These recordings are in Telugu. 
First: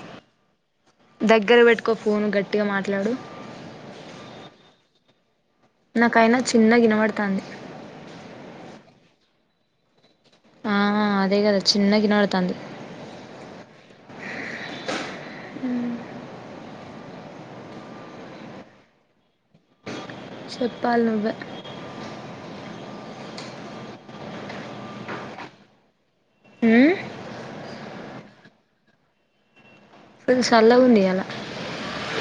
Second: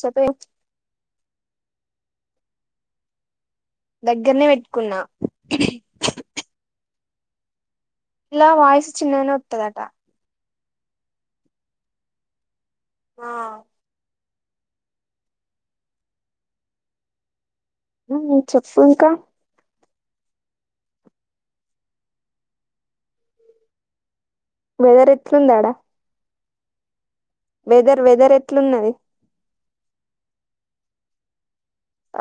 చెప్పే దెగ్గర పెట్టుకో ఫోను గట్టిగా మాట్లాడు దెగ్గర్నే పెట్టుకున్నా నా కైనా చిన్నగిన వడుతాంది ఇలా వాయస్ చిన్ననే ఒత్తదట ఆ అదే గదా చిన్న గినవడతాంది ఆ చెప్పు ఇంకా చెప్పాల్ నువ్వే వెదర్ ఎట్లుందాడా? ఉమ్ వెదర్ వెదర్ ఎట్లున్నది? ఫుల్ చల్ల ఉంది ఇయాల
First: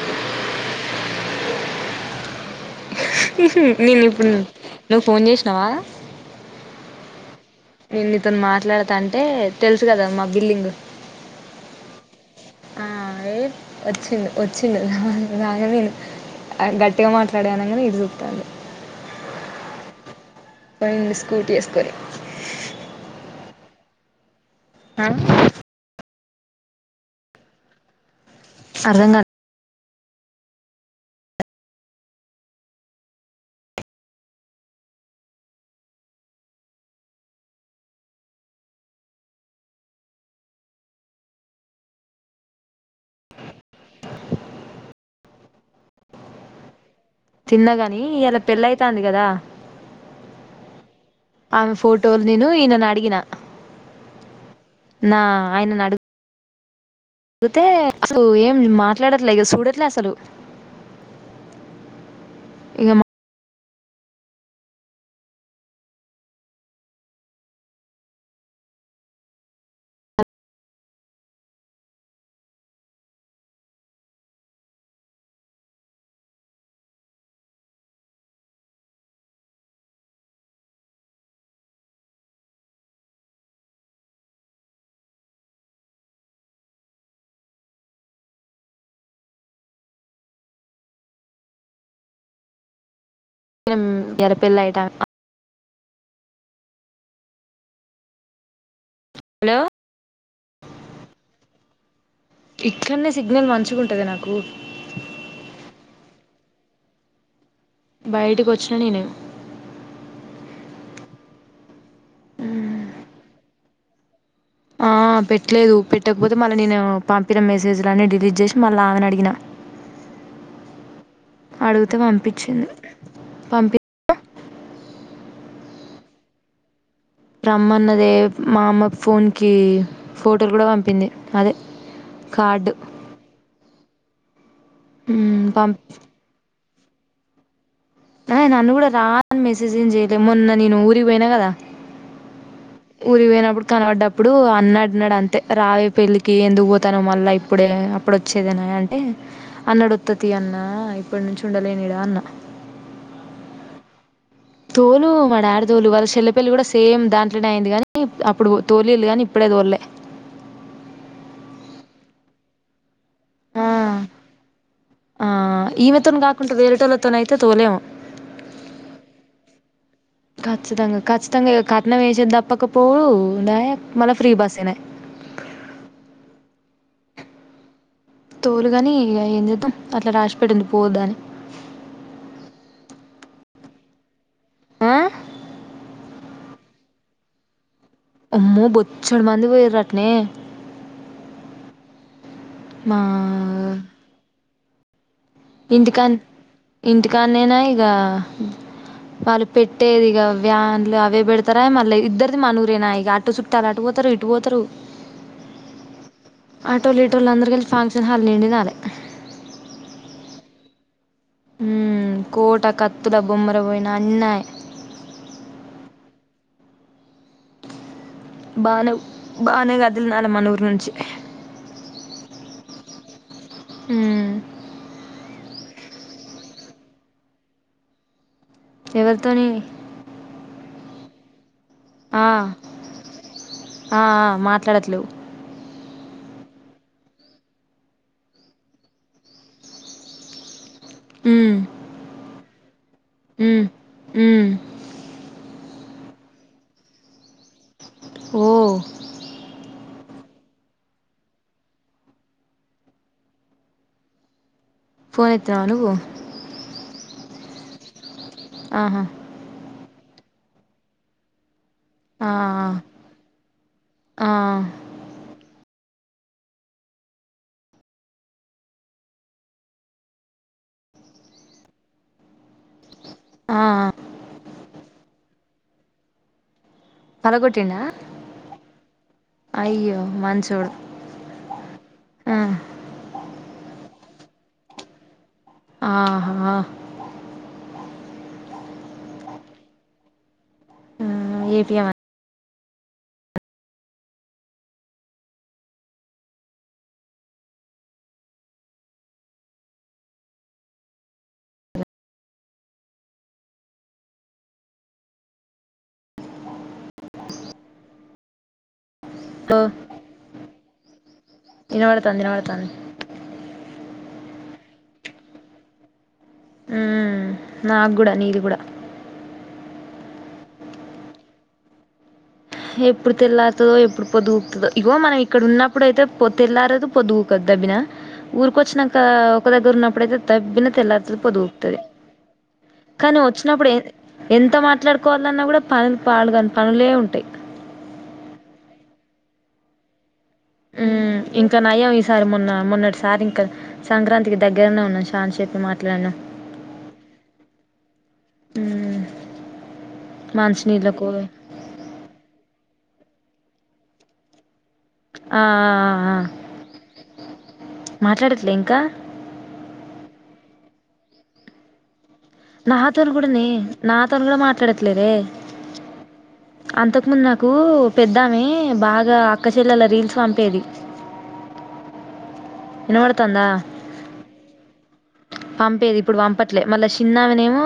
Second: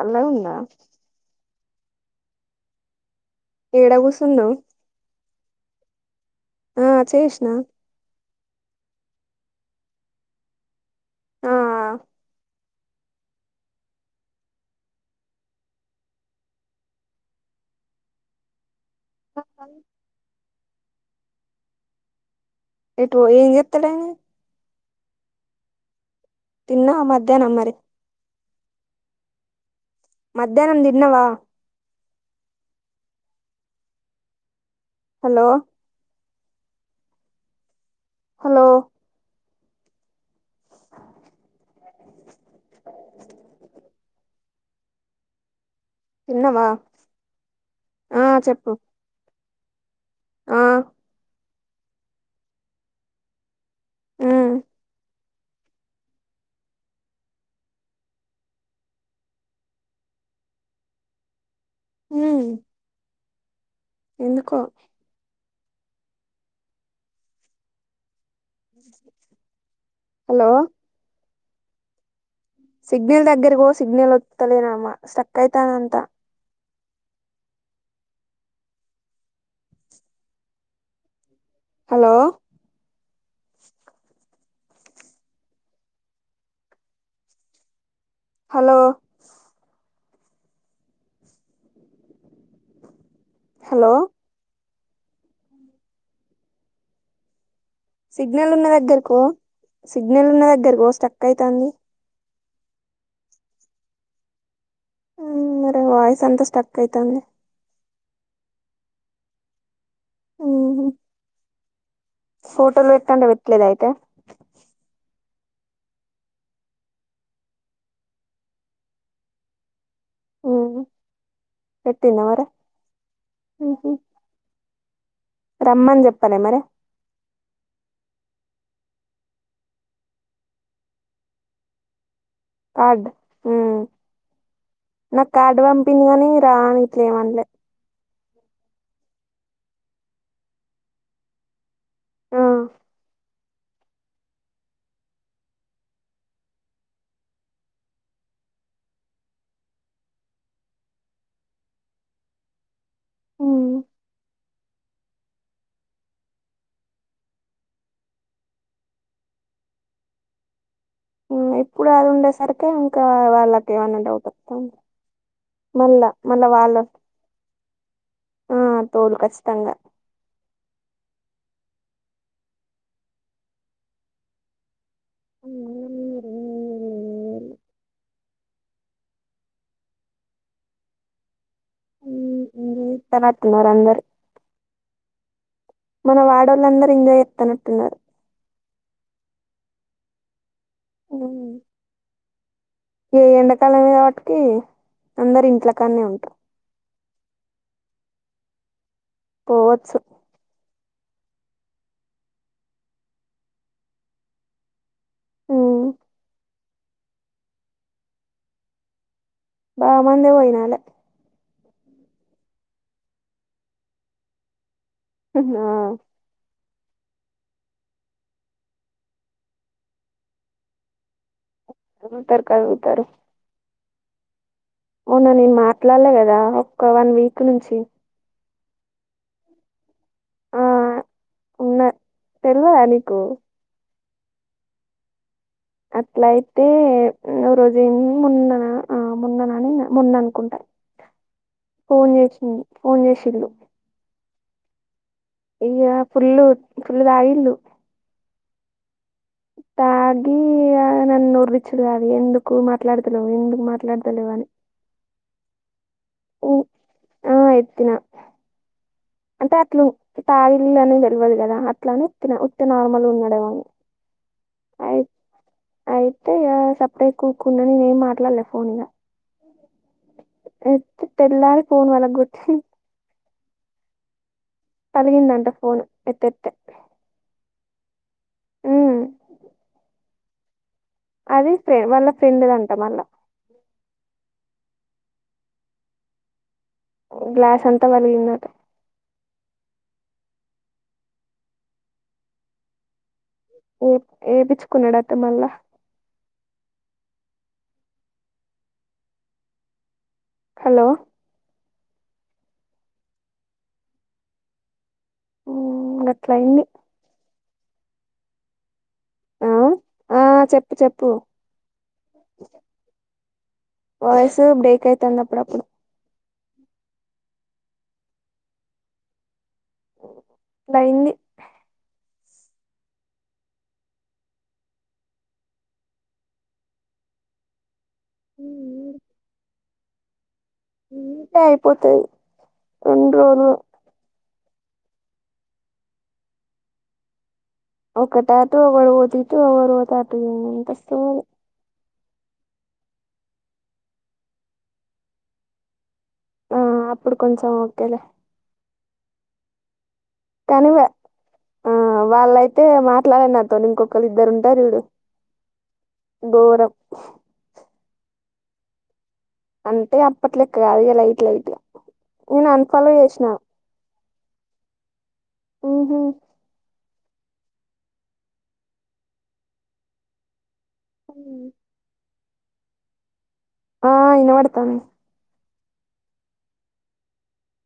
అల్లా ఉందా ఏడ నేను ఇప్పుడు కూసున్నావ్ నువ్వు ఫోన్ జేశి నవా ఆ చేశ్ విన్ని అతను మాట్లాడతా అంటే తెలుసు గద మా బిల్లింగ్ ఆ ఏ వచ్చిండు వచ్చిండులాగా నేను గట్టిగా మాట్లాడానగా ఇటు చూత్తాండు ఆ పోయింది స్కూటీఏస్కొని బో ఏం చెత్తడు ఆ? తిన్నవా మధ్యాహ్నమ్ మరి అర్ధంగాల్ మధ్యాహ్నం దిన్నవా? హలో హలో తిన్నవా తిన్నగాని ఇయలా పెళ్ళైయ్ తాంది కదా. ఆ ఆమె ఫోటోలు నేను ఈయనను అడిగిన ఉ నా ఆయనన్ అడు తే అసలు ఏం మాట్లాడట్లే ఇగ చూడట్లే అసలు ఉమ్ ఇగమ్ ఎందుకో హలో సిగ్నల్ దగ్గరికి పో సిగ్నల్ వత్తలేనమ్మ స్టక్ అయితానంత హలో హలో రం హలో ఇయల పెళ్ళైత సిగ్నల్ ఉన్న దగ్గర్ కో సిగ్నల్ నున్న దగ్గర కో స్టక్ అయితాంది. ఇట్లన్నే సిగ్నల్ మంచిగుంటది నాకు మరె వాయిస్ అంతా స్టక్ అయ్ తాంది. బైటికి వచ్చిన నేనేను ఉహు ఫోటోలు ఎట్టంటే పేట్లేద ఐతే ఆ పెట్లేదు పెట్టకపోతే మళ్ళీ నేను పంపిన మెసేజ్లు అన్నీ డిలీట్ చేసి మళ్ళా ఆమెని అడిగిన ఓ అడుగితే పంపించింది, పంపి రమ్మని చెప్పాలె మరి రమ్మన్నదే మా అమ్మ ఫోన్ కి ఫోటోలు కూడా పంపింది అదే కార్డు కాడ్డ్, ఉ నాకు కాడ్డు పంపి పంపింది కాని రాణి ట్లేం అన్లే నాయ్ నన్ను కూడా రా ని మెసేజ్ లు చేయలెమ్ మొన్న నేను ఊరిగిపోయినా కదా. ఆ ఊరి పోయినప్పుడు కనబడ్డప్పుడు అన్నఅడ్నడు అంతే రావే పెళ్లికి ఎందువు పోతనవ్ మళ్ళా ఇప్పుడే అప్పుడొచ్చేదనివే అంటే అన్న అడొత్తతీ అన్నా ఇప్పన్నుంచి ఉండలేను ఇడా అన్నా హు తోలు మా డాడ దోలు వాళ్ళ సెల్లిపెళ్ళి కూడా సేమ్ దాంట్లోనే అయింది కానీ అప్పుడు తోలిల్ కాని ఇప్పుడే తోల్లే ఉ ఇప్పుడు అది ఉండేసరికి ఇంకా ఆ వాళ్ళకి ఏమన్నా డౌట్ వత్త, ఆ మళ్ళా ఈమెతోని మళ్ళా కాకుండా వాళ్ళ, వేరేటోళ్ళతోని అయితే తోలేము ఆ తోలు కచ్చితంగా తంగా ఏవొ కట్నం ఏసేది దప్పకపో డాయె మళ్ళా ఫ్రీ బస్స్ ఎనె అ తోలుగాని ఇగ ఏం చేద్దాం, అట్లా రాసి పెడింది పోద్ద్ అని హు, త్తన నత్తినార్ అందరు ఆ మన వాడోళ్ళందరు ఎంజాయ్ చేత్తనట్టున్నారు. ఆమ్మో బొచ్చడు మంది పోయిర్ర్ రట్నే అవును మా ఏ ఎండకాలమ కాబటికి అందరు ఇంట్లకానే ఇంటికా ఉంటారు ఇంటికాన్నేనా ఇక వాళ్ళు పోవచ్చు పెట్టేదిక వ్యాన్ మళ్ళ అవే పెడతారా మళ్ళ ఇద్దరిది మానూరేనా ఇగా అటో చుట్టూ అలా అటు పోతారు ఇటు పోతారు ఉమ్ ఆటోలుటోలు అందరు గెలి ఫాంక్షన్ హాల్ నిన్డుగాల్ బామందే పోయినాల ఉమ్ కోట కత్తుల బొమ్మర పోయిన అన్నాయి హు హు ఆ బన బానగాదలు నాలమణూరి నుంచించి కధుల్తరు కధుల్తరు ఉమ్ అవునా నేను మాట్లాడలే కదా ఒక్క వన్ వీక్ నుంచి ఎవరితోని ఉన్న ఆ తెల్వధా నికు ఆ ఆ మాట్లాడలేవు అట్ల అయితే నువు రోజు ఏ మొన్న మొన్ననని మొన్న అనుకుంటాయి మ్మ్ ఫోన్ చేసింది ఫోన్ చేసిండు ఉమ్ ఇ్య ఫుల్లు ఫుల్లు తాగిండు ఓ తాగి ఆ నన్న ఉఊర్విచ్చలు అవి ఎందుకు మాట్లాడతులవ ఎందుకు మాట్లాడతలివని ఫోన్ ఎత్తవా నువ్వు ఊ ఆ ఎత్తిన ఆహా అంతే అత్లు ఇ తాగిందని తెల్వదు కదా అట్లా ఆ అని ఉత్ ఆ నార్మల్ గా ఉనాడు ఎమో ఆ అని అయితే ఇగా సపరేట్గా కూర్కున్నాని నే ఏం మాట్లాడలే ఫోన్ల తెల్లారి ఫోన్ పలగొట్టి కొట్టి ఆ ఆ పలికిందంటఅంట ఫోన్ ఎత్తతే పలగొట్టిండా అయ్యో మంచోడు అది ఫ్రె వాళ్ళ ఆ ఫ్రెండ్ది అంటా మళ్ళ ఆహా గ్లాస్ అంతా పలికిందంట ఏ పీ ఎం ఏ ఏపిచ్చుకున్నాడట్ట మళ్ళా హలో ఉ గట్లయింది ఆ ఆ చెప్పు చెప్పు ఇనబడతంది ఇనబడతంది. వాయిస్ బ్రేక్ అయితాంది అప్పుడప్పుడు హ్మ్ నాకు కూడా నీది కూడా అట్లయిది ఎప్పుడు తెల్లారుతుదో ఎప్పుడు పొదుగుతదో ఇగో మనం ఇక్కడ ఉన్నప్పుడు అయితే తెల్లారదు పొదుగుకదు దబ్బిన ఊరిక వచ్చాక ఒక [unintelligible] తబిన తెల్లతుది ఉంటే పొదుగుతుది అయిపోతది రెండు కానీ రోజులు వచ్చినప్పుడు ఏ ఎంత మాట్లాడుకోవాలన్నా కూడా పనులు పాలు కాని పనులే ఉంటాయి ఒకటాట ఒకరు పోతట్టు ఒకరుత ఇంకా నయం సారి మొన్న మొన్నటిసారి ఇంకా సంక్రాంతికి దగ్గరనే ఉన్నాను శాంత్ చెట్ మాట్లాడను ఆ అప్పుడు కొంచెం ఓకేలే అ కానీ ఆ వాళ్ళయితే మాత్ర ఇట్ల నాతోని ఇకొకళ్రు ఇద్దరు ఉంటారు ఇడు ఆ మాట్లాడట్లే ఇంకా అంటే అప్పట్లెక్క కాదు ఇ లైట్ లైట్ నేను అన్ఫాలో నాతలు చేసిన కూడాడ న నా తను కూడా మాట్లాడట్లేరే ఆహ అంతకుముందు నాకు పెద్దామే బాగా అక్కచల్లల రీల్స్ పంపేది అ ఇడు ఆ ఇను వాడతను పంపేది ఇప్పుడు పంపట్లే మళ్ళా చిన్నామనే ఏమో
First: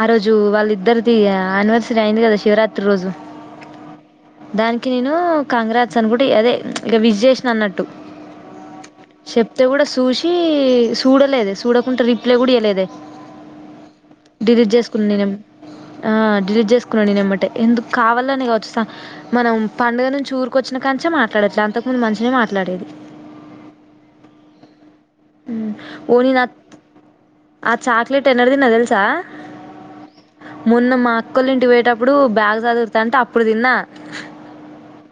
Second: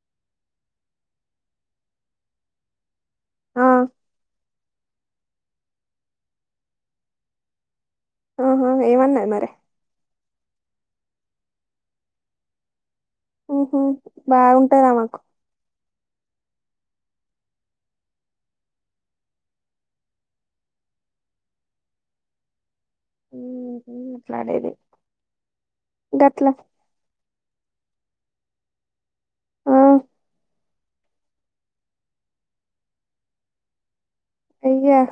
ఆ రోజు వాళ్ళిద్దరిది అనివర్సరీ అయింది కదా శివరాత్రి రోజు ఆ దానికి నేను కాంగ్రాజస్ అనుకు అదే ఇక విజేషన్ అన్నట్టు ఆహా ఏమన్నాయి మరి ఇ చూడలేదు చూడకుండా రిప్లై కూడా ఇయలేదదు ఉహ బాగుంటందా చేసుకున్నా మాకు నేనేం డిలీట్ చేసుకున్నాను నేనుమ్మటే ఎందుకు కావాలోని కావచ్చు స మనం పండుగ నుంచి ఊరిక వచ్చినా కానించే మాట్లాడట్లే అంతకుముందు మంచిననే మాట్లాడేది ఉట్లాడేది ని నా ఆ చాక్లేెట్ ఎన్నడు తిన్న తెల్సా ఆ మొన్న మా అక్కోల్ ఇంటికి పోయేటప్పుడు బ్యాగ్ సర్దుతంటే అంటే అప్పుడు తిన్నా అయ్యా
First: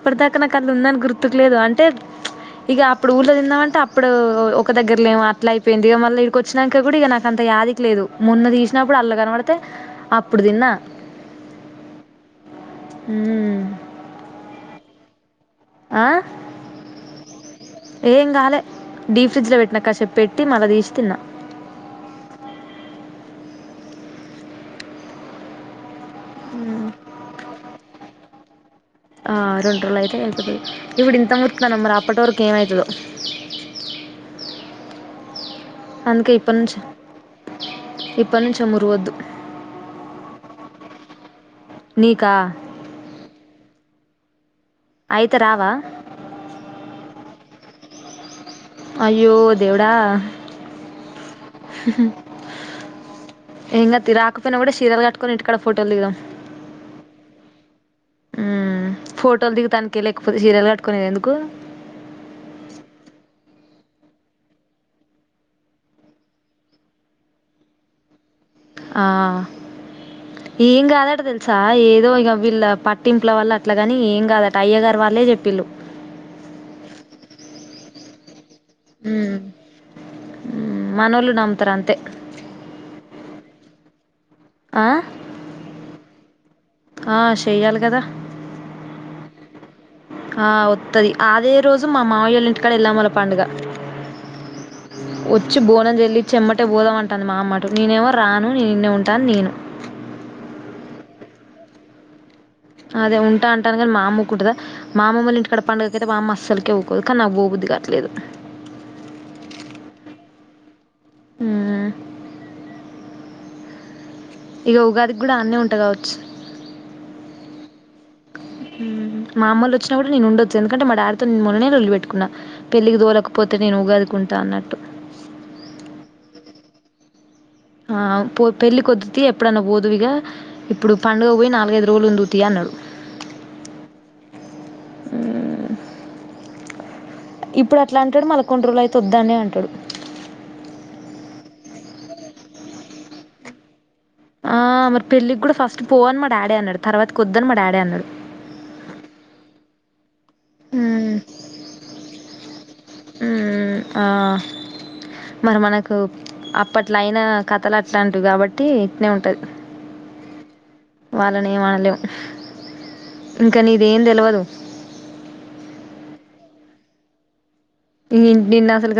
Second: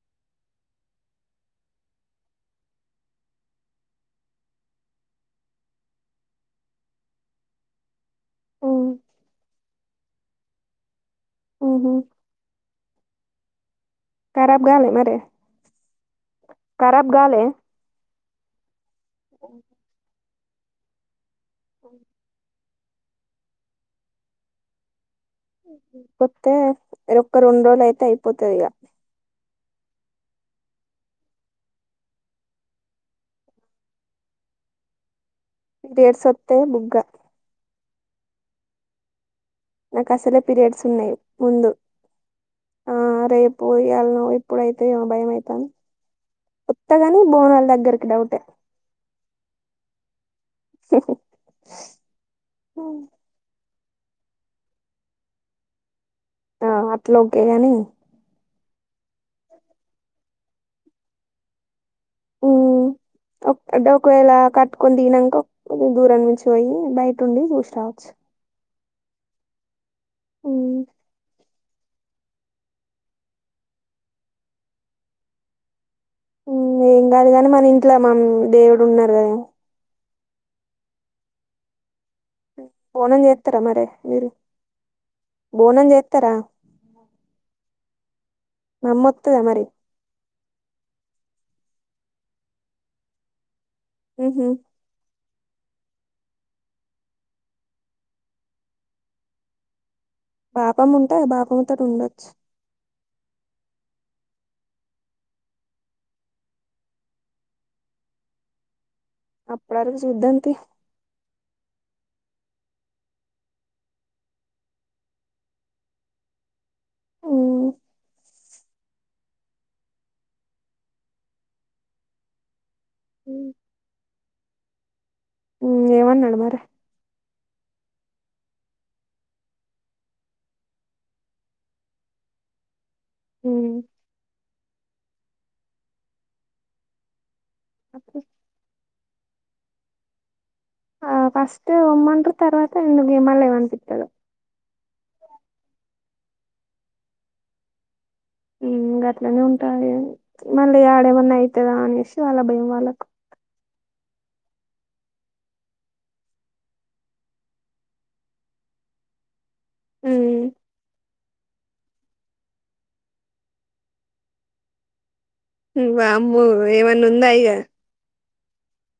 ఇప్పటి దాకా నాకు అన్ ఉందని గుర్తుకు లేదు అంటే ప్చ్ ఇగ అప్పుడు ఊళ్ళో తింద మంటే అప్పుడు ఒక దగ్గర్లేమో అట్లా అయిపోయింది ఇక మళ్ళ ఇక్కడికి వచ్చినాక కూడా ఇక నాకు అంత యాదికి లేదు మొన్న ఉమ్ తీసినప్పుడు అల్లా కనపడితే అప్పుడు తిన్నా ఓహో హుమ్ కరాబ్ గాలే మరి కరాబ్ గాలే ఏం కాలే డీ ఫ్రిడ్జ్ లో పెట్న కాసేపు పెట్టీ మల్ల దిస్ తిన్నా అవు ఉహ పోతే ఇ ఒక్క రెండు రోజులు అయితే అయ్ అయిపోతదిగా ఆ రెండు రోజులు అయితే అయిపోతది ఇప్పుడు ఇంత ముచ్తున్నాం మరి అప్పటి వరకు ఏమవ్ తదో డేట్స్ అందుకే ఇప్పటి వత్తే నుంచి బుగ్గ ఇప్పటి నుంచే అ మురవద్దు నా కసలే పిరియడ్స్ ఉన్నాయ్ ముందు నీకా ఆ రేపు పోయి అల్న పోయ్ ఇప్పుడైతే ఏమో భయం అయితే అవుతాంది రావా వత్తగాని బోనాల్ దగ్గరకి డౌటే అయ్యో దేవుడా హు హు ఏం కాద్ తీ రాకపోయినా గుడా సీరలు కట్టుకొని ఇంటికాడ ఫోటోలుదిగుదం ఆ అట్లోకే గాని మ్మ్ ఫోటోలు దిగతానికే లేకపోతే సీరలు కట్టుకునేది ఎందుకు ఊ ఒక్ ఒకవేళ కట్టుకొని దిగినంక దూరం నుంచి పోయి బయట ఉండి చూసి రావచ్చు ఆ ఉమ్ ఏం కాదట తెల్ సా ఏదో ఇక వీళ్ళ పట్టింపుల వల్ల అట్లగాని ఏం కాదట అయ్య గారు వాళ్ళే చెప్పిళ్ళు ఏం కాదుగాని మన ఇంట్ల మమ్ దేవుడు ఉన్నారు గదా మనోలు నమ్తరు అంతే బోనం చేస్తారా మరి మీరు ఆ బోనం చేతారా ఆ చెయ్యాలి కదా మమ్మొత్త మరి ఆ వత్తది అదే రోజు మా మావయళ ఇంటికాడ ఎళ్ళమ్మల పండుగ ఉహు వచ్చి బోనం చెల్లిచ్చ ఎమ్మటే బోధం అంటుంది మా అమ్మట నేనేమో రాను నేను ఈన్నే ఉంటాను నేను పాపం ఉంటాయి పాప అత ఉండొచ్చు అదే ఉంటా అంటాను కానీ మా అమ్మ ఉకుంటదా మా అమ్మమ్మల ఇంటికాడ పండుగయితే మామ్మ అస్సలుకే పోవ్వకూదు కానీ నాకు పోబుద్ది కాట్లేదు అప్పుడు అడుగు చూద్దాంది ఆ ఇగ ఉగాదికి కూడా అన్నే ఉంట కావచ్చు ఉమ్ ఉ మా అమ్మల్లు వచ్చినా కూడా నేను ఉండొచ్చు ఎందుకంటే మా డాడితో నేను మొన్ననే లొల్లి పెట్టుకున్నా పెళ్లికి తోకపోతే నేను ఉగాదికున్ తానట్టు ఉ ఏమన్నాడు మరి ఆ పో పెళ్లి కొద్దు తి ఎప్పుడన్నా పోదువిగా ఇప్పుడు పండుగ పోయి నాలుగైదు రోజులు ఉందుతి అన్నాడు ఉ ఉ ఇప్పుడు అప్పుడు అట్లాంటడు మల్ల కొన్ని రోజులు అయితే చూద్దానే అంటాడు ఆ ఫస్ట్ ఒమ్మంటరు తర్వాత ఇంగేమోలే పంపిత్తడు ఆ మరి పెళ్ళికి కూడా ఫస్ట్ పోవని మా డాడీ అన్నాడు తర్వాత కొద్దని మా డాడీ అన్నాడు ఉ గట్లనే ఉంటాయి మళ్ళీ మ్మ్ ఆడేమన్నా అవుతుందా అనేసి వాళ్ళ భయం వాళ్ళకు మ్మ్ ఆ మరి మనకు అప్పట్లో అయిన కథలు అట్లాంటివి కాబట్టి ఇట్నే ఉంటది ఉ వాళ్ళని ఏమనలేం ఇంకా నీది ఏం తెలవదు ఉ వామ్మో ఏమన్నా ఉందా ఇగ ఇ నిన్న అసలు